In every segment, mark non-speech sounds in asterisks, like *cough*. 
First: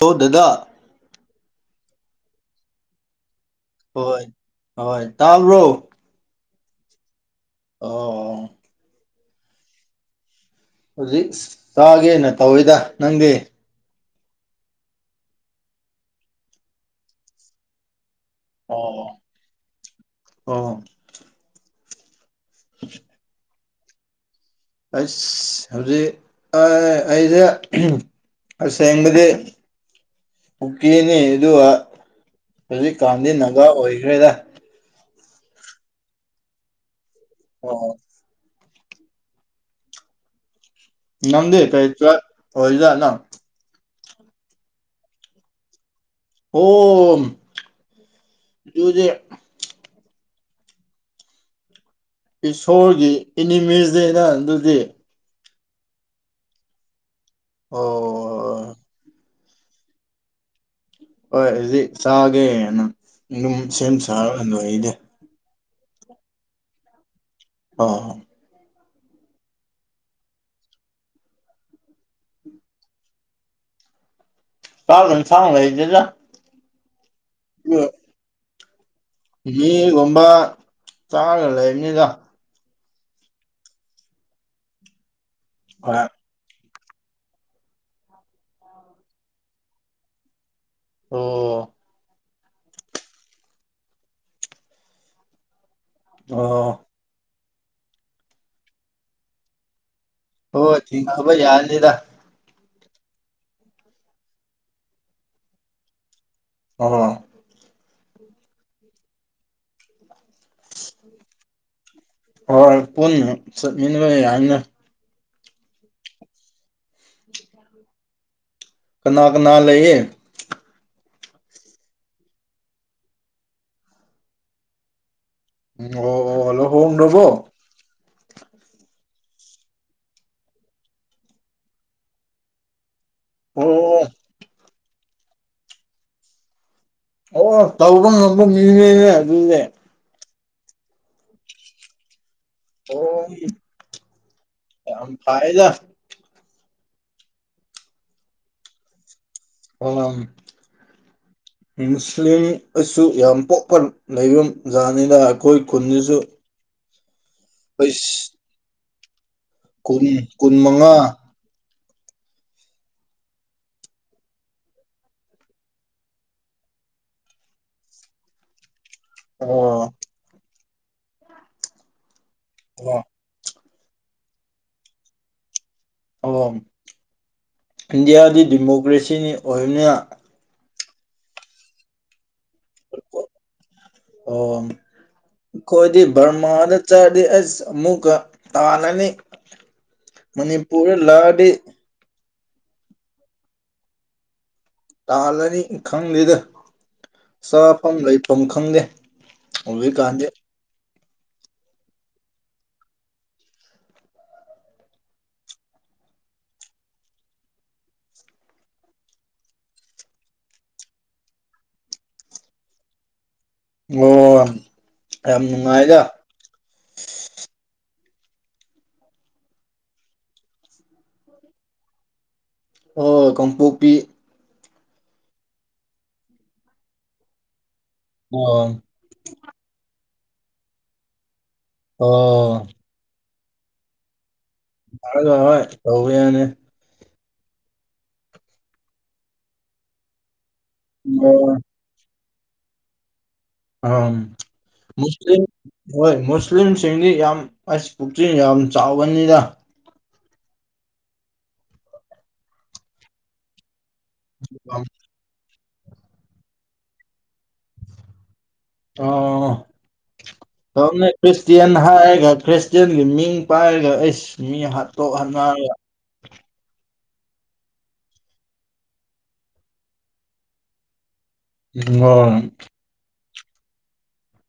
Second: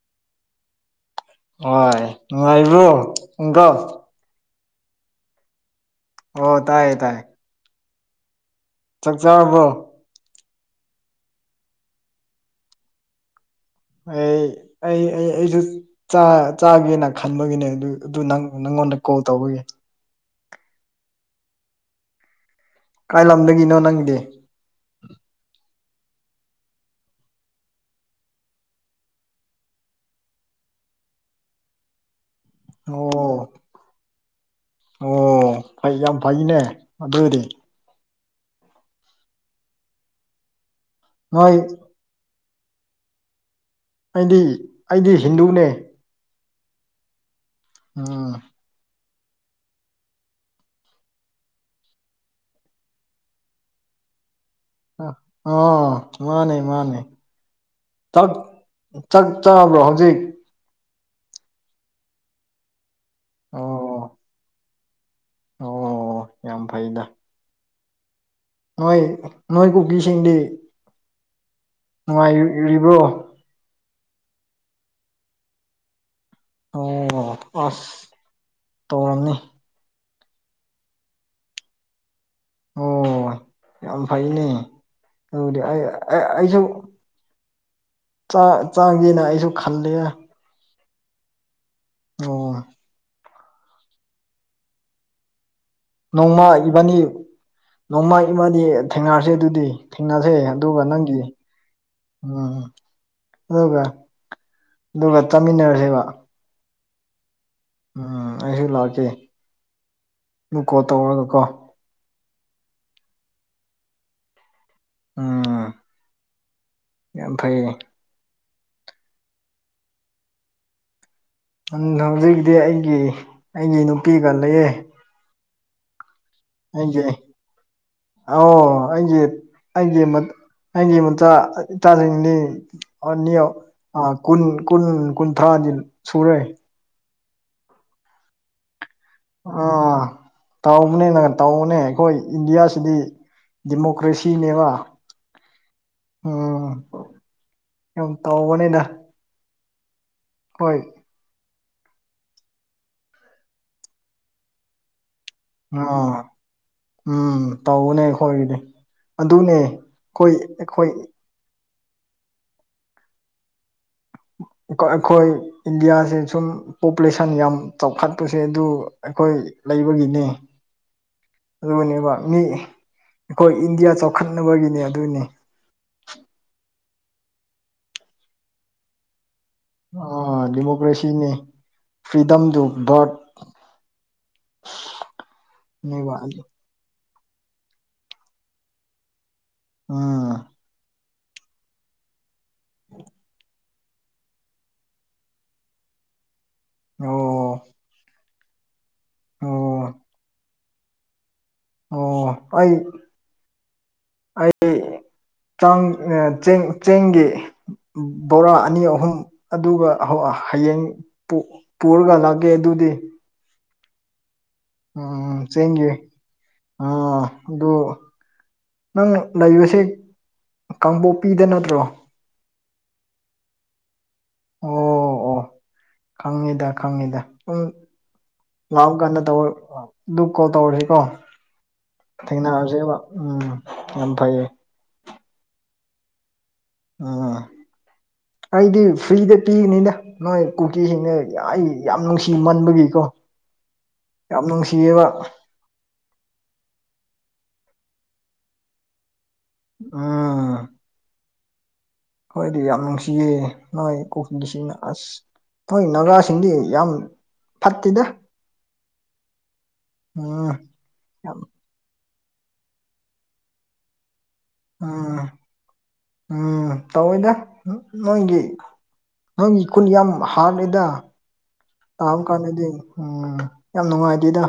ꯑꯣ ꯗꯗꯥ ꯍꯥꯏ ꯅꯨꯡꯉꯥꯏꯔꯤꯕ꯭ꯔꯣ ꯅꯪꯗꯣ ꯍꯣꯏ ꯍꯣꯏ ꯇꯥꯕ꯭ꯔꯣ ꯑꯣ ꯇꯥꯏꯌꯦ ꯇꯥꯏꯌꯦ ꯑꯣ ꯆꯥꯛ ꯆꯥꯔꯕꯣ ꯍꯧꯖꯤꯛ ꯆꯥꯒꯦꯅ ꯇꯧꯋꯤꯗ ꯅꯪꯗꯤ ꯑꯩ ꯑꯩ ꯑꯩ ꯑꯩꯖꯨ ꯆꯥ ꯆꯒꯦꯅ ꯈꯟꯕꯒꯤꯅꯦ ꯑꯗꯨ ꯑꯗꯨ ꯅꯪ ꯅꯪꯉꯣꯟꯗ ꯀꯣꯜ ꯑꯣ ꯇꯧꯕꯒꯤ ꯑꯣ ꯀꯥꯏ ꯂꯝꯗꯒꯤꯅꯣ ꯅꯪꯗꯤ ꯑꯁ ꯍꯧꯖꯤꯛ ꯑꯥ ꯑꯩꯗꯤ *unintelligible* ꯑꯁꯦꯡꯕꯗꯤ ꯀꯨꯀꯤꯅꯤ ꯑꯗꯨꯒ ꯍꯧꯖꯤꯛ ꯀꯥꯟꯗꯤ ꯑꯣ ꯅꯥꯒꯥ ꯑꯣꯏꯈ꯭ꯔꯦꯗ ꯑꯣ ꯐꯩ ꯌꯥꯝ ꯐꯩꯅꯦ ꯑꯗꯨꯗꯤ ꯑꯣ ꯅꯣꯏ ꯅꯪꯗꯤ ꯀꯩ ꯇ꯭ꯔꯥꯏꯕ ꯑꯣꯏꯖꯥꯠꯅꯣ ꯑꯩꯗꯤ ꯑꯩꯗꯤ ꯍꯤꯟꯗꯨꯅꯦ ꯑꯣꯝ ꯑ ꯑꯗꯨꯗꯤ ꯏꯁꯣꯔꯒꯤ ꯑꯦꯅꯤꯃꯤꯁ ꯅꯦꯗ ꯑꯗꯨꯗꯤ ꯑ ꯑꯣ ꯃꯥꯅꯦ ꯃꯥꯅꯦ ꯑꯣ ꯇ__ *unintelligible* ꯆꯥꯛ ꯆꯥꯔꯕ꯭ꯔꯣ ꯍꯧꯖꯤꯛ ꯍꯣꯏ ꯍꯧꯖꯤꯛ ꯆꯥꯒꯦꯅ ꯑꯗꯨꯝ ꯁꯦꯝ ꯑꯣ ꯁꯥꯔꯒ ꯂꯣꯏꯗꯤ ꯑꯣ ꯌꯥꯝ ꯐꯩꯗ ꯑꯣ ꯅꯣꯏ ꯅꯣꯏ ꯀꯨꯀꯤꯁꯤꯡꯗꯤ ꯅꯨꯡꯉꯥꯏꯔꯤ ꯔꯤꯕ꯭ꯔꯣ *unintelligible* ꯂꯩꯇꯦꯗ ꯑꯣ ꯑꯥꯁ ꯇꯧꯔꯝꯅꯤ ꯃꯤꯒꯨꯝꯕ ꯆꯥꯔꯒ ꯂꯩꯕꯅꯤꯗ ꯑꯣ ꯌꯥꯝ ꯐꯩꯅꯦ ꯑꯗꯨꯗꯤ ꯑꯩ__ ꯍꯣꯏ ꯑꯩꯁꯨ ꯆꯥ ꯆꯥꯒꯦꯅ ꯑꯩꯁꯨ ꯈꯜꯂꯦꯑ ꯑꯣ ꯑꯣ ꯅꯣꯡꯃ ꯑꯣ ꯏꯕꯥꯅꯤ ꯅꯣꯡꯃ ꯏꯕꯥꯅꯤ ꯊꯦꯡꯅꯔꯁꯦ ꯑꯗꯨꯗꯤ ꯊꯦꯡꯅꯁꯦ ꯍꯣꯏ ꯑꯗꯨꯒ ꯅꯪꯒꯤ ꯊꯤꯡꯅꯕ ꯌꯥꯅꯤꯗ ꯎꯝꯝ ꯑꯗꯨꯒ ꯑꯗꯨꯒ ꯆꯥꯃꯤꯟꯅꯔꯁꯦꯕ *unintelligible* ꯎꯝ ꯑꯩꯁꯨ ꯂꯥꯛꯀꯦ ꯃꯨꯛ ꯀꯣꯠ ꯇꯧꯔꯒ ꯀꯣ ꯍꯣꯏ ꯄꯨꯟꯅ ꯆꯠꯃꯤꯟꯅꯕ ꯌꯥꯅꯤ__ *unintelligible* ꯎꯝ ꯌꯥꯝ ꯐꯩꯌꯦ ꯀꯅꯥ ꯀꯅꯥ ꯂꯩꯌꯦ ꯊꯪꯅꯕꯖꯤꯕꯨꯗꯤ ꯑꯩꯒꯤ ꯑꯩꯒꯤ ꯅꯨꯄꯤꯒ ꯂꯩꯌꯦ ꯑꯣ ꯑꯣ ꯂꯨꯍꯣꯡ ꯗꯕꯣ ꯑꯣ ꯑꯩꯖꯦ ꯑꯩꯖꯦ ꯃꯇꯝ__ ꯑꯩꯒꯤ ꯃꯆꯥ ꯏꯇꯥꯁꯤꯡꯅꯤ ꯑꯅꯤ ꯑꯣ ꯀꯨꯟ ꯀꯨꯟ ꯀꯨꯟꯊ꯭ꯔꯥꯗꯤ ꯁꯨꯔꯦ ꯑꯣ ꯇꯧꯕ ꯉꯝꯕ ꯃꯤꯅꯦꯌꯦ ꯑꯥ ꯇꯧꯕꯅꯤꯅꯦ ꯇꯧꯕꯅꯦ ꯑꯩꯈꯣꯏ ꯏꯟꯗꯤꯌꯥꯁꯤ__ *unintelligible* ꯗꯤ ꯑꯣ ꯗꯤꯃꯣꯀ꯭ꯔꯦꯁꯤꯅꯦꯕ ꯌꯥꯝ ꯐꯩꯗ ꯑ ꯌꯥꯝ ꯇꯧꯕꯅꯦꯗ *unintelligible* ꯍꯣꯏ ꯃꯨꯁꯂꯤꯝ ꯑꯁꯨ ꯌꯥꯝ ꯄꯣꯛꯄ ꯂꯩꯕꯝ ꯌꯥꯅꯤꯗ ꯑ ꯎꯝ ꯇꯧꯕꯅꯦ ꯑꯩꯁ ꯑꯩꯈꯣꯏꯒꯤꯗꯤ ꯑꯗꯨꯅꯦ ꯀꯨꯟ ꯈꯣꯏ ꯀꯨꯟ ꯑꯩꯈꯣꯏ ꯃꯉꯥ ꯑꯩꯈꯣꯏ ꯏꯟꯗꯤꯌꯥꯁꯦ ꯁꯨꯝ ꯄꯣꯄꯨꯂꯦꯁꯟ ꯌꯥꯝ ꯆꯥꯎꯈꯠꯄꯁꯦ ꯑꯗꯨ ꯑꯩꯈꯣꯏ ꯑꯣ ꯂꯩꯕꯒꯤꯅꯤ ꯑꯗꯨꯕꯨꯅꯦꯕ ꯃꯤ ꯗꯨꯑꯥ ꯑꯩꯈꯣꯏ ꯏꯟꯗꯤꯌꯥ ꯆꯥꯎꯈꯠꯅꯕꯒꯤꯅꯦ ꯑꯗꯨꯅꯤ ꯑꯣ ꯏꯟꯗꯤꯌꯥꯗꯤ ꯗꯦꯃꯣꯀ꯭ꯔꯦꯁꯤꯅꯤ ꯑꯣꯏꯅꯤꯌꯥ ꯑ ꯗꯦꯃꯣꯀ꯭ꯔꯦꯁꯤꯅꯦ ꯐ꯭ꯔꯤꯗꯝꯗꯨ ꯕꯔꯠꯅꯦꯕ ꯑꯣ ꯈꯣꯏꯗꯤ ꯕꯔꯃꯥꯗ__ *unintelligible* ꯆꯠꯔꯗꯤ ꯑꯁ ꯑꯃꯨꯛꯀ ꯇꯥꯜꯂꯅꯤ ꯎꯝ ꯃꯅꯤꯄꯨꯔꯗ ꯂꯥꯛꯑꯗꯤ *inaudible* ꯇꯥꯜꯂꯅꯤ ꯈꯪꯗꯦꯗ ꯑꯣ ꯆꯥ ꯐꯝ ꯂꯩꯐꯝ ꯈꯪꯗꯦ ꯑꯣ ꯍꯧꯖꯤꯛ ꯀꯥꯟꯗꯤ ꯑꯣ ꯑꯩ ꯑꯩ ꯆꯥꯡ ꯆꯦꯡ ꯆꯦꯡꯒꯤ ꯕꯣꯔꯥ ꯑꯅꯤ ꯑꯍꯨꯝ ꯑꯗꯨꯒ ꯍꯧ ꯍꯌꯦꯡ ꯄꯨ ꯄꯨꯔꯒ ꯂꯛꯒꯦ ꯑꯗꯨꯗꯤ ꯑꯣ ꯎꯝ ꯌꯥꯝ ꯆꯦꯟꯒꯤ ꯅꯨꯡꯉꯥꯏꯗ ꯎꯝ ꯑꯗꯨ ꯅꯪ ꯂꯩꯕꯁꯦ ꯀꯥꯡꯄꯣꯛꯄꯤꯗ ꯅꯠꯇ꯭ꯔꯣ ꯑꯣ ꯀꯥꯡꯄꯣꯛꯄꯤ ꯑꯣ ꯑꯣ ꯈꯪꯉꯤꯗ ꯈꯪꯉꯤꯗ ꯑꯣ ꯑꯣ ꯂꯥꯎꯒꯅ ꯇꯧ ꯑꯗꯨ ꯀꯣꯜ ꯇꯧꯔꯍꯤꯀꯣ ꯑꯣ ꯊꯦꯡꯅꯖꯦꯕ ꯎꯝ ꯌꯥꯝ ꯐꯩꯌꯦ ꯍ ꯍꯣꯏ ꯇꯧꯕ ꯌꯥꯅꯤ ꯎꯝ ꯑꯩꯗꯤ ꯐ꯭ꯔꯤꯗ ꯄꯤꯒꯅꯤꯗ ꯅꯣꯏ ꯀꯨꯀꯤꯁꯤꯡꯅ ꯑꯣ ꯑꯩ ꯌꯥꯝ ꯅꯨꯡꯁꯤ ꯃꯟꯕꯒꯤꯀꯣ ꯑꯝ ꯌꯥꯝ ꯅꯨꯡꯁꯤꯌꯦꯕ ꯃꯨꯁꯂꯤꯝ ꯍꯣꯏ ꯃꯨꯁꯂꯤꯝꯁꯤꯡꯗꯤ ꯌꯥꯝ ꯑꯁ ꯄꯨꯛꯆꯦꯟ ꯌꯥꯝ ꯆꯥꯎꯒꯅꯤꯗ ꯎꯝ ꯍꯣꯏꯗꯤ ꯌꯥꯝ ꯅꯨꯡꯁꯤꯌꯦ ꯅꯣꯏ ꯀꯨꯀꯤꯁꯤꯡꯅ ꯑꯁ ꯅꯣꯏ ꯅꯥꯒꯥꯁꯤꯡꯗꯤ ꯌꯥꯝ ꯐꯠꯇꯦꯗ ꯑꯑꯑ ꯎꯝ ꯇꯣꯝꯅ ꯌꯥꯝ ꯈ꯭ꯔꯤꯁꯇꯤꯌꯥꯟ ꯍꯥꯏꯔꯒ ꯈ꯭ꯔꯤꯁ ꯇꯤꯌꯥꯟꯒꯤ ꯃꯤꯡ ꯄꯥꯏꯔꯒ ꯑꯩꯁ ꯃꯤ ꯍꯥꯠꯇꯣꯛ ꯎꯝ ꯍꯟꯅꯔꯒ ꯎꯝ ꯇꯧꯌꯤꯗ ꯅꯣꯏꯒꯤ ꯅꯪꯒꯤ ꯈꯨꯟ ꯌꯥꯝ ꯍꯥꯠꯔꯤꯗ ꯇꯥꯕ ꯍꯣꯏ ꯀꯥꯟꯗꯗꯤ ꯎꯝ ꯌꯥꯝ ꯅꯨꯡꯉꯥꯏꯗꯦꯗ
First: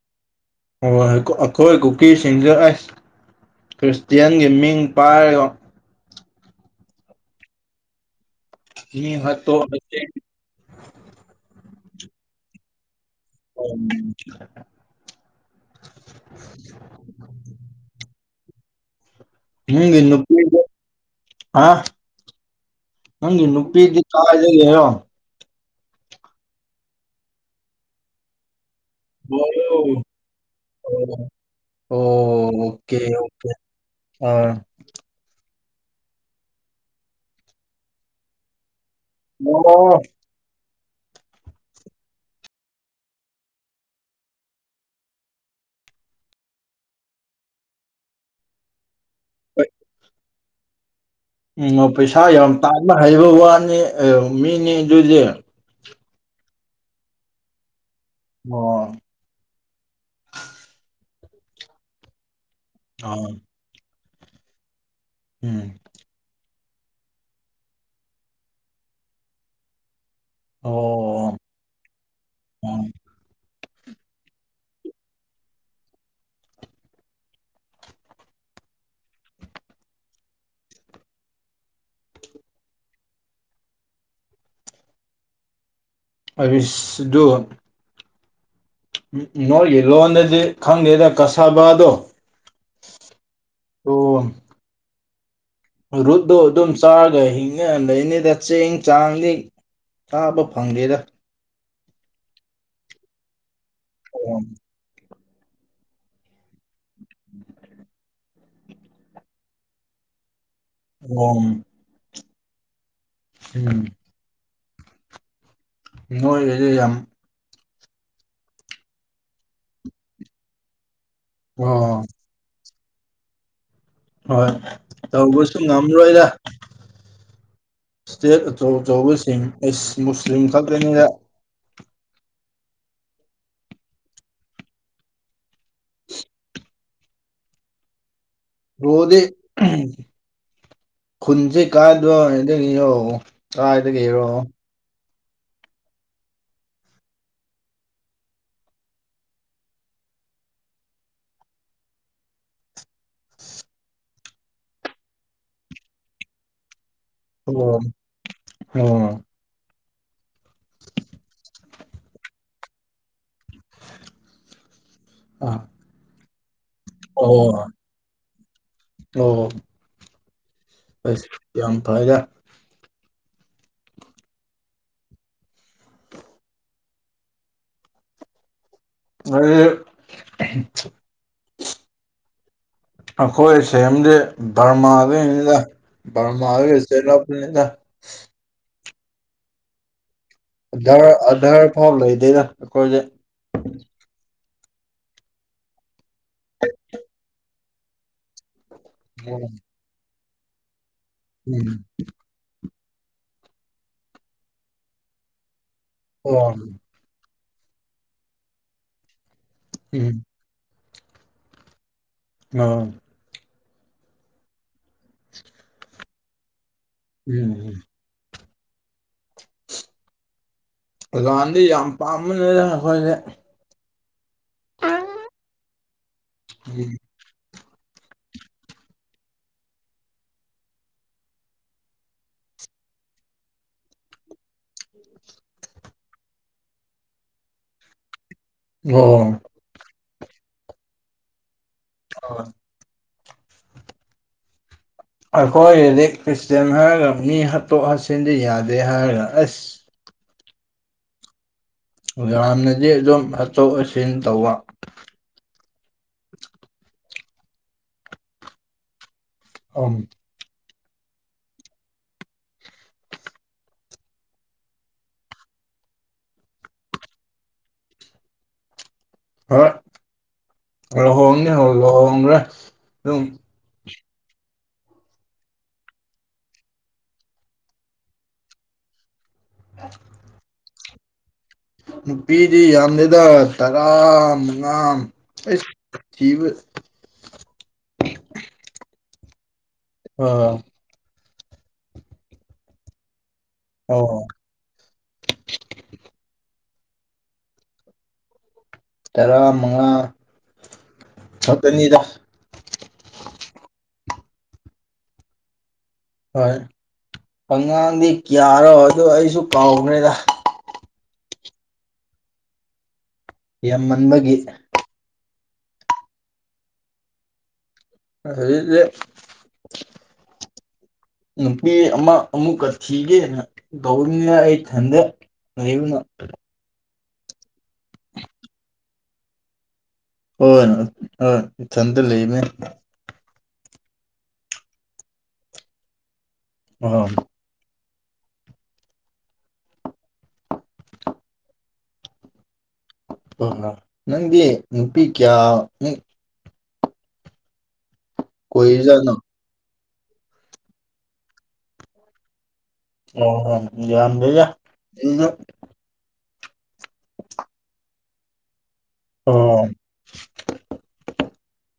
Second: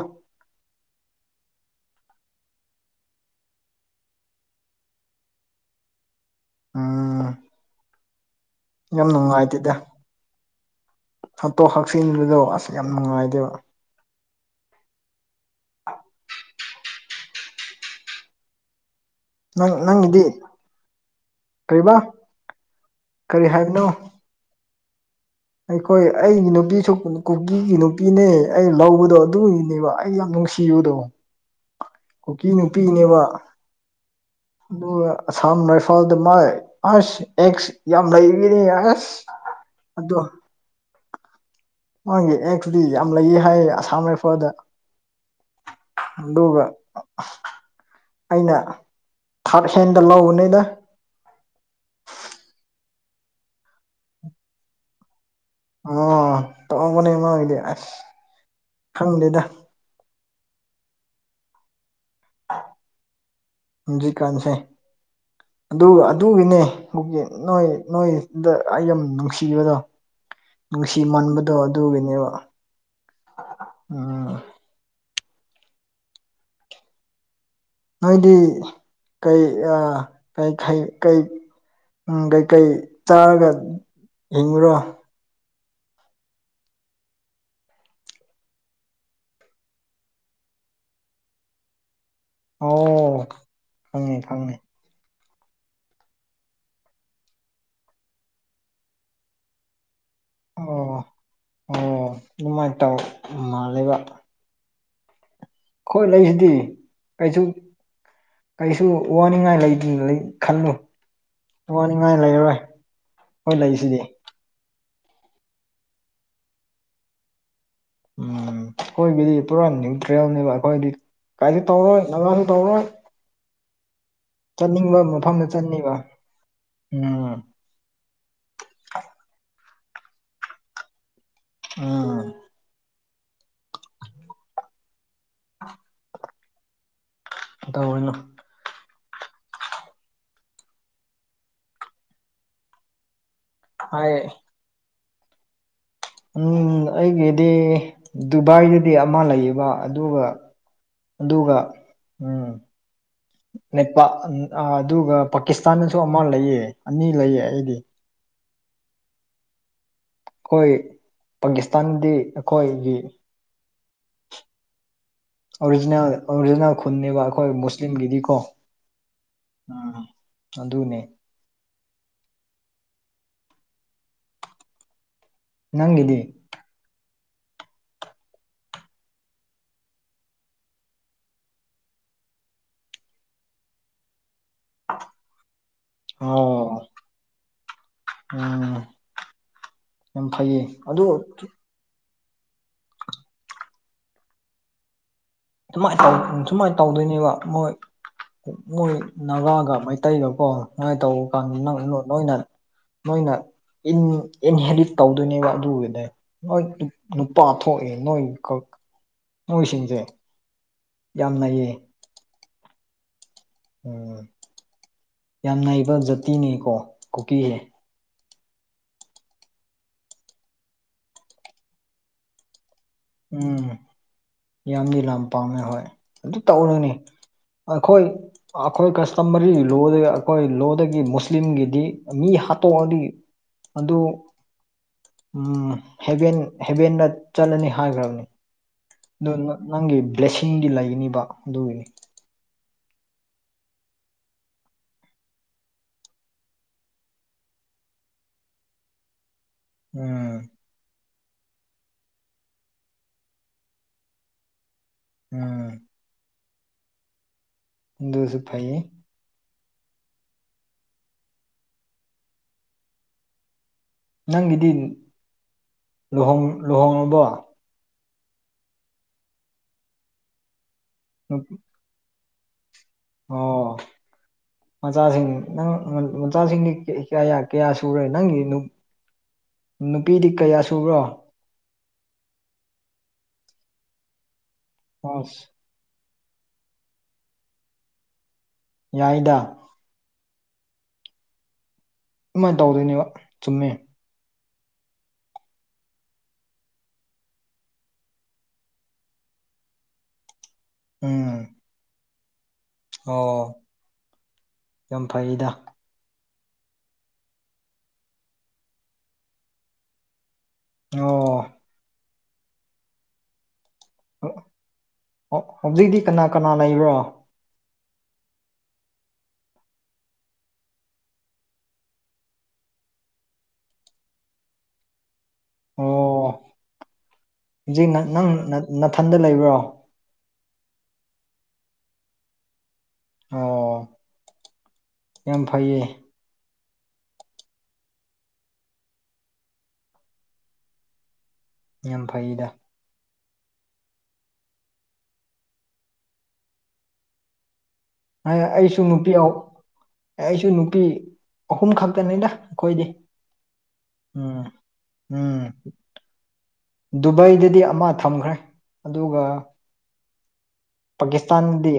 ꯍꯣꯏ ꯑꯩꯈꯣꯏ ꯀꯨꯀꯤꯁꯤꯡꯁꯦ ꯑꯩꯁ ꯈ꯭ꯔꯤꯁꯇꯤꯌꯥꯟꯒꯤ ꯃꯤꯡ ꯄꯥꯏꯔꯒ ꯎꯝ ꯌꯥꯝ ꯃꯤ ꯍꯥꯠꯊꯣꯛ ꯅꯨꯡꯉꯥꯏꯇꯦꯗ ꯔꯁꯦꯟ ꯍꯥꯠꯇꯣꯛ ꯍꯥꯛꯆꯤꯟꯕꯗꯣ ꯑꯁ ꯌꯥꯝ ꯅꯨꯡꯉꯥꯏꯗꯦꯕ *unintelligible* ꯅꯪ ꯅꯪꯒꯤ ꯅꯪꯒꯤꯗꯤ ꯅꯨꯄꯤꯕꯨ ꯑ ꯀꯔꯤꯕꯥ ꯀꯔꯤ ꯅꯪꯒꯤ ꯅꯨꯄꯤꯗꯤ ꯍꯥꯏꯕꯅꯣ ꯑ ꯍꯥꯏꯖꯤꯜꯂꯤꯔꯣ ꯑꯩꯈꯣꯏ ꯑꯩꯒꯤ ꯅꯨꯄꯤꯁꯨ ꯀꯨ ꯀꯨꯀꯤꯒꯤ ꯅꯨꯄꯤꯅꯦ ꯑꯩ ꯂꯧꯕ ꯑꯗꯣ ꯑꯣ ꯑꯗꯨꯒꯤꯅꯦꯕ ꯑꯩ ꯌꯥꯝ ꯅꯨꯡꯁꯤꯕꯗꯣ ꯀꯨꯀꯤ ꯑꯣꯀꯦ ꯅꯨꯄꯤꯅꯦꯕ ꯑꯣꯀꯦ ꯑꯥ ꯑꯗꯨꯒ ꯑꯁꯥꯝ ꯔꯥꯏꯐꯜꯗ ꯃꯥ ꯑꯁ ꯑꯦꯛꯁ ꯌꯥꯝ ꯂꯩꯒꯤꯅꯤ ꯑꯁ *unintelligible* ꯑꯗꯣ ꯃꯥꯒꯤ ꯑꯦꯛꯁꯗꯤ ꯌꯥꯝ ꯂꯩꯌꯦ ꯍꯥꯏꯌꯦ ꯑꯁꯥꯝ ꯔꯥꯏꯐꯜꯗ ꯑꯗꯨꯒ ꯑꯩꯅ ꯊꯥꯔꯠ ꯍꯦꯟꯗ ꯂꯧꯕꯅꯦꯗ ꯎꯝ ꯄꯩꯁꯥ ꯌꯥꯝ ꯇꯟꯕ ꯍꯩꯕ ꯋꯥꯅꯤ ꯑꯥ ꯃꯤ ꯅ‌ꯦꯛꯑꯦ ꯑꯗꯨꯗꯤ ꯑꯣ ꯇꯥꯡꯕꯅ‌ꯩ ꯃꯥꯒꯤꯗꯤ ꯑꯁ ꯑꯣ ꯈꯪ‌ꯗ‌ꯦꯗ ꯑꯣ ꯍꯨꯖꯤꯛꯀꯥꯟꯁꯦ ꯎꯝ ꯑꯗꯨ ꯑꯗꯨꯒꯤꯅꯦ ꯑꯩꯈ‌ꯣꯏꯒꯤ ꯅꯣꯏ ꯅꯣꯏꯗ ꯑꯩ ꯌꯥꯝ ꯅꯨꯡꯁꯤꯕꯗꯣ ꯅꯨꯡꯁꯤ ꯑꯣ ꯃꯟꯕꯗꯣ ꯑꯗꯨꯒꯤꯅꯦꯕ ꯑꯣ ꯎꯝ ꯅꯣꯏꯗꯤ ꯀꯩ ꯑ ꯀꯩꯈꯩ ꯀꯩ ꯎꯝ ꯀꯩꯀꯩ ꯆꯥꯔꯒ ꯍꯤꯡꯉꯨꯔꯣ ꯑꯔꯤꯁ ꯗꯣ ꯎꯝ ꯅꯣꯏꯒꯤ ꯂꯣꯟꯗꯗꯤ ꯈꯪꯗꯦꯗ ꯀꯁꯥꯕꯗꯣ ꯑꯣ ꯈꯪꯉꯦ ꯈꯪꯉꯦ ꯔꯨꯠꯇꯣ ꯑꯗꯨꯝ ꯆꯥꯔꯒ ꯍꯤꯡꯅ ꯂꯩꯅꯤꯗ ꯆꯦꯡ ꯆꯥꯡꯅꯤ ꯇꯥꯕ ꯐꯪꯗꯦꯗ ꯑꯣ ꯑꯣ ꯑꯗꯨꯃꯥꯏꯅ ꯇꯧ ꯃꯥꯜꯂꯤꯕ *unintelligible* ꯑꯩꯈꯣꯏ ꯂꯩꯁꯤꯗꯤ ꯀꯩꯁꯨ ꯀꯩꯁꯨ ꯋꯥꯅꯤꯡꯉꯥꯏ ꯂꯩ ꯂꯩ ꯈꯜꯂꯨ *unintelligible* ꯋꯥꯅꯤꯡꯉꯥꯏ ꯂꯩꯔꯔꯣꯏ ꯈ‌ꯣꯏ ꯂꯩꯁꯤꯗꯤ ꯅꯣꯏꯒꯗꯤ ꯌꯥꯝ ꯎꯝ ꯑꯩꯈꯣꯏꯒꯤꯗꯤ ꯄꯨꯔꯥ ꯅ꯭ꯌꯨꯇ꯭ꯔꯦꯜꯅꯦꯕ ꯑꯩꯈꯣꯏꯗꯤ ꯀꯥꯏꯁꯨ ꯇꯧꯔꯣꯏ ꯑꯣ *unintelligible* ꯁꯨ ꯇꯧꯔꯣꯏ ꯍꯣꯏ ꯆꯠꯅꯤꯡꯕ ꯃꯐꯝꯗ ꯇꯧꯕꯁꯨ ꯆꯠꯅꯤꯕ ꯉꯝꯔꯣꯏꯗ ꯎꯝ ꯏꯁꯇꯦꯠ ꯑꯆꯧ ꯑꯆꯧꯕꯁꯤꯡ ꯑꯦꯁ ꯃꯨꯁꯂꯤꯝ ꯈꯛꯇꯅꯤꯗ ꯑꯥ ꯀꯩꯗꯧꯔꯤꯅꯣ ꯔ‌ꯣꯗꯤ ꯈꯨꯟꯁꯦ ꯀꯥꯥꯏꯗ *unintelligible* ꯍꯥꯏ ꯀꯥꯏꯗꯒꯤꯔꯣ ꯎꯝ ꯑꯩꯒꯤꯗꯤ ꯗꯨꯕꯥꯏꯗꯗꯤ ꯑꯃ ꯂꯩꯌꯦꯕ ꯑꯗꯨꯒ ꯑꯗꯨꯒ ꯎꯝ ꯅ‌ꯦꯄꯥ ꯑꯥ ꯑꯗꯨꯒ ꯄꯥꯀꯤꯁꯇꯥꯟꯗꯁꯨ ꯑꯃ ꯂꯩꯌꯦ ꯑꯅꯤ ꯂꯩ ꯑꯣ ꯑꯣ ꯑꯩꯈꯣꯏ ꯄꯥꯀꯤꯁꯇꯥꯟꯗꯤ ꯑꯩꯈꯣꯏꯒꯤ ꯑꯣꯔꯤꯖꯤꯅꯦꯜ ꯑꯣꯔꯤꯖꯤꯅꯦꯜ ꯈꯨꯟꯅꯦꯕ ꯑꯣ ꯑꯩꯈꯣꯏ ꯃꯨꯁꯂꯤꯝꯒꯤꯗꯤꯀꯣ ꯑꯣ ꯑꯥ ꯑꯗꯨꯅꯦ ꯌꯥꯝ ꯐꯥꯏꯗ ꯅꯪꯒꯤꯗꯤ ꯑꯩ *unintelligible* ꯑꯩꯈꯣꯏ ꯁꯦꯝꯗꯤ ꯕꯔꯃꯥꯗꯒꯤꯅꯤꯗ ꯕꯔꯃꯥꯗꯒꯤ ꯑꯣ ꯆ‌ꯦꯜꯂꯛꯄꯅꯤꯗ ꯎꯝ ꯌꯥꯝ ꯐꯩꯌ‌ꯦ ꯑꯙꯔ ꯑꯙꯔ ꯐꯥꯎ ꯂꯩꯇ‌ꯦꯗ ꯑꯩꯈꯣꯏꯗꯤ ꯁꯨꯃꯥꯏ ꯇꯧ ꯁꯨꯃꯥꯏꯅ ꯇꯧꯗꯣꯏꯅꯦꯕ ꯃꯣꯏ ꯃꯣꯏ ꯅꯥꯒꯥꯒ ꯃꯩ ꯇꯩꯒꯀꯣ ꯁꯨꯃꯥꯏ ꯇꯧꯕ ꯀꯥꯟꯗ ꯎꯝ ꯅꯪ ꯅꯣ ꯅꯣꯏꯅ ꯃ‌ꯣꯏꯅ ꯏꯟ ꯏꯟꯍꯦꯔꯤꯠ ꯇꯧꯗꯣꯏꯅꯦꯕ ꯑꯗꯨꯒꯤꯅ‌ꯦ ꯑꯣ ꯃ‌ꯣꯏ ꯅꯨꯄꯥ ꯊꯣꯛꯑꯦ ꯅꯣꯏꯈꯛ ꯅꯣꯏꯁꯤꯡꯁꯦ ꯎꯝ ꯌꯥꯝꯅꯩ ꯌꯦꯌꯦ ꯎꯝ ꯎꯝ ꯌꯥꯝ ꯅꯥꯏꯕ ꯖꯥꯇꯤꯅꯤꯀꯣ ꯀꯨꯀꯤꯁꯦ ꯎꯝ ꯀꯥꯟꯗꯤ ꯌꯥꯝ ꯄꯥꯝꯕꯅꯤꯅ ꯑꯩꯈꯣꯏꯁ ꯎꯝ ꯌꯥꯝꯗꯤ ꯂꯝꯥ ꯄꯥꯝꯃꯦ ꯍꯣꯏ ꯑꯗꯨ ꯇꯧꯎꯅꯅꯦ ꯑꯩꯈꯣꯏ ꯑꯩꯈꯣꯏ ꯀꯁꯇꯃꯔꯤ ꯂꯣꯗꯒꯤ ꯑꯩꯈꯣꯏ ꯂꯣꯗꯒꯤ ꯃꯨꯁꯂꯤꯝꯒꯤꯗꯤ ꯃꯤ ꯍꯥꯠꯇꯣꯛꯑꯗꯤ ꯑꯗꯨ ꯎ ꯍꯕꯦꯟ ꯍꯦꯕꯦꯟꯅ ꯆꯠꯂꯅꯤ ꯍꯥꯏꯈ꯭ꯔꯝꯅꯤ ꯑꯣ ꯑꯗꯨ ꯅꯪꯒꯤ ꯕ꯭ꯂꯦꯁꯤꯡꯗꯤ ꯂꯩꯒꯅꯤꯕ ꯑꯗꯨꯒꯤ *unintelligible* ꯑꯩꯈꯣꯏꯒꯤꯗꯤ ꯈ꯭ꯔꯤꯁꯇꯦꯟ ꯍꯥꯏꯔꯒ ꯃꯤ ꯍꯥꯠꯇꯣꯛ ꯍꯥꯞꯆꯤꯟꯗꯤ ꯌꯥꯗꯦ ꯍꯥꯏꯔꯒ ꯑꯁ ꯎꯝ ꯌꯥꯝꯅꯗꯤ ꯑꯗꯨꯝ ꯍꯥꯠꯇꯣꯛ ꯍꯥꯆꯤꯟ ꯇꯧꯕ ꯎꯝ ꯗꯨꯁꯨ ꯐꯩꯌꯦ ꯑꯝ ꯅꯪꯒꯤꯗꯤ ꯂꯨꯍ‌ꯣꯡ ꯂꯨꯍꯣꯡꯔꯕꯣ *unintelligible* ꯅꯨꯞ- ꯑꯗꯨꯝ ꯑꯣ ꯃꯆꯥꯁꯤꯡ ꯅꯪ ꯃꯆꯥꯁꯤꯡꯒꯤ ꯀꯌꯥ ꯁꯨꯔꯦ ꯅꯪꯒꯤ ꯅꯨ ꯅꯨꯄꯤꯗꯤ ꯀꯌꯥ ꯁꯨꯕ꯭ꯔꯣ ꯅꯨꯄꯤꯗꯤ ꯌꯥꯝꯗ꯭ꯔꯦꯗ ꯇꯔꯥ ꯃꯉꯥ ꯑꯁ ꯑꯩꯁ ꯊꯕ ꯌꯥꯏꯗ ꯑꯣ ꯑꯗꯨꯃꯥꯏꯅ ꯇꯧꯗꯣꯏꯅꯦꯕ ꯆꯨꯝꯃꯦ ꯑꯣ ꯇꯔꯥ ꯃꯉꯥ ꯎꯝ ꯈꯛꯇꯅꯤꯗ ꯑꯣ ꯌꯥꯝ ꯐꯩꯗ ꯍꯣꯏ ꯑꯉꯥꯡꯗꯤ ꯀꯌꯥꯔꯣ ꯑꯗ ꯑꯩꯁꯨ ꯀꯥꯎꯈ꯭ꯔꯦꯗ ꯑꯣ ꯌꯥꯝꯃꯟꯕꯒꯤ ꯑꯣ ꯍꯧꯖꯤꯛꯇꯤ ꯀꯅꯥ ꯀꯅꯥ ꯂꯩꯕ꯭ꯔꯣ ꯑꯗꯨꯗꯤ ꯅꯨꯄꯤ ꯑꯃ ꯑꯃꯨꯛꯀ ꯊꯤꯒꯦꯅ ꯇꯧꯅꯤꯅ ꯑꯩꯊꯟꯗ ꯑꯣ ꯍꯧꯖꯤꯛ ꯅꯪ ꯅꯅꯥꯊꯟꯗ ꯂꯩꯕ꯭ꯔꯣ ꯍꯣꯏꯣꯏ ꯍꯣꯏ ꯏꯊꯟꯗ ꯂꯩꯕꯅꯦ ꯑꯣ ꯌꯥꯝ ꯐꯩꯌꯦ ꯑ ꯌꯥꯝ ꯐꯩꯗ ꯅꯪꯗꯤ ꯅꯨꯄꯤ ꯀꯌꯥ ꯑꯩꯁꯨ ꯅꯨꯄꯤ ꯀꯣꯏꯔꯤꯖꯥꯠꯅꯣ ꯑꯩꯁꯨ ꯅꯨꯄꯤ ꯑꯍꯨꯝ ꯈꯛꯇꯅꯤꯗ ꯑꯩꯈꯣꯏꯗꯤ ꯑꯣ ꯍ ꯌꯥꯕꯤ ꯎꯝ ꯏ ꯗꯨꯕꯥꯏꯗꯗꯤ ꯑꯃ ꯊꯝꯈ꯭ꯔꯦ ꯑꯗꯨꯒ ꯑꯣ ꯄꯥꯀꯤꯁꯇꯥꯟꯗꯤ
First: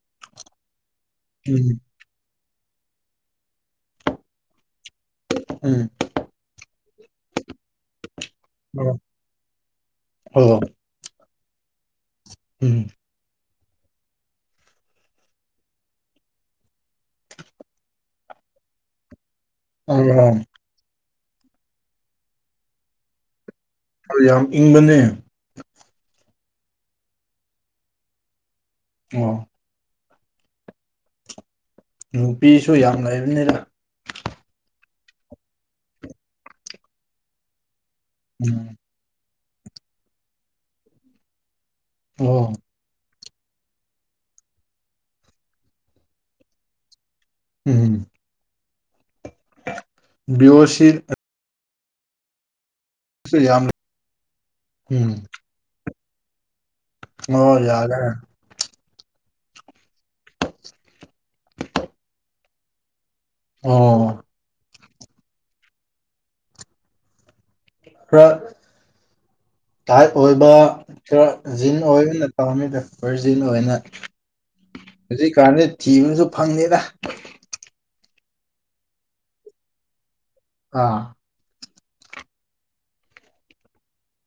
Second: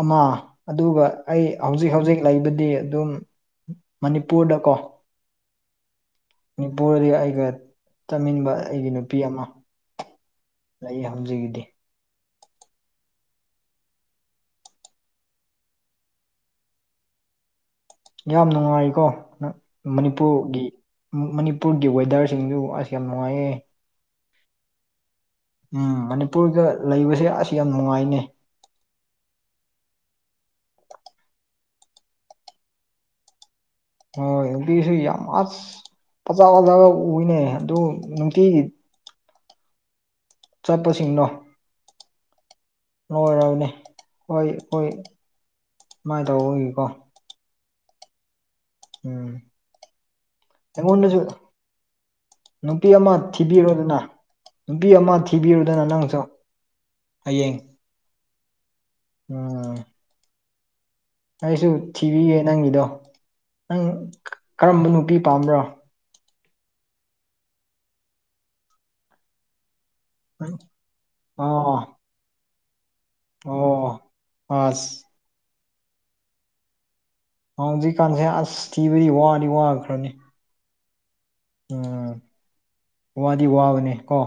ꯑꯃ ꯑꯗꯨꯒ ꯑꯩ ꯎꯝ ꯍꯧꯖꯤꯛ ꯍꯧꯖꯤꯛ ꯂꯩꯕꯗꯤ ꯑꯗꯨꯝ ꯃꯅꯤꯄꯨꯔꯗꯀꯣ ꯎꯝ ꯃꯅꯤꯄꯨꯔꯗꯗꯤ ꯑꯩꯒ ꯆꯥꯅꯕ ꯑꯩꯒꯤ ꯅꯨꯄꯤ ꯑꯃ ꯑꯣ ꯑꯩ *unintelligible* ꯎꯝ ꯌꯥꯝ ꯅꯨꯡꯉꯥꯏꯀꯣ ꯅ ꯑꯣ ꯃꯅꯤꯄꯨꯔꯒꯤ ꯃꯅꯤꯄꯨꯔꯒꯤ ꯋꯦꯗꯔꯁꯤꯡꯗꯨ ꯑꯁ ꯌꯥꯝ ꯅꯨꯡꯉꯥꯏꯌꯦ ꯌꯥꯝ ꯏꯪꯕꯅꯦ ꯎꯝ ꯃꯅꯤꯄꯨꯔꯒ ꯂꯩꯕꯁꯦ ꯑꯁ ꯌꯥꯝ ꯅꯨꯡꯉꯥꯏꯅꯦ ꯑꯣ ꯅꯨꯄꯤꯁꯨ ꯌꯥꯝ ꯂꯩꯕꯅꯤꯗ ꯍꯣꯏ ꯅꯨꯄꯤꯁꯨ ꯌꯥꯝ ꯑꯁ ꯐꯖ ꯐꯖ ꯎꯏꯅꯦ ꯑꯗꯨ ꯅꯨꯡꯇꯤꯒꯤ ꯎꯝ ꯆꯠꯄꯁꯤꯡꯗꯣ ꯑꯣ ꯂꯣꯏꯔꯕꯅꯦ ꯍꯣꯏ ꯑꯈꯣꯏ ꯁꯃꯥꯏꯅ ꯇꯧꯕꯒꯤꯀꯣ ꯎꯝ ꯎꯝ ꯕꯤ ꯑꯣ ꯁꯤ ꯑꯩꯉꯣꯟꯗꯁꯨ ꯅꯨꯄꯤ ꯑꯃ ꯌꯥꯝ ꯊꯤꯕꯤꯔꯨꯗꯅ ꯅꯨꯄꯤ ꯎꯝ ꯑꯃ ꯊꯤꯕꯤꯔꯨꯗꯅ ꯅꯪꯁꯨ ꯑꯣ ꯍꯌꯦꯡ ꯌꯥꯌꯦ ꯎꯝ *unintelligible* ꯑꯩꯁꯨ ꯊꯤꯕꯤꯒꯦ ꯅꯪꯒꯤꯗꯣ ꯅꯪ ꯑꯣ ꯀꯔꯝꯕ ꯅꯨꯄꯤ ꯄꯥꯝꯕ꯭ꯔꯣ ꯈꯔ ꯇꯥꯏꯠ ꯑꯣꯏꯕ ꯈꯔ ꯖꯤꯟ ꯑꯣ ꯑꯣꯏꯕ ꯅꯠ ꯄꯥꯝꯃꯤꯗ ꯚ꯭ꯔꯖꯤꯟ ꯑꯣꯏꯅ ꯑꯣ ꯑꯁ ꯍꯧꯖꯤꯛꯀꯥꯟꯗꯤ ꯊꯤꯕꯁꯨ ꯐꯪꯗꯦꯗ ꯍꯧꯖꯤꯛꯀꯥꯟꯁꯦ ꯑꯁ ꯊꯤꯕꯗꯤ ꯋꯥꯗꯤ ꯋꯥꯈ꯭ꯔꯅꯤ ꯑꯥ ꯎꯝ ꯋꯥꯗꯤ ꯋꯥꯕꯅꯦ ꯀꯣ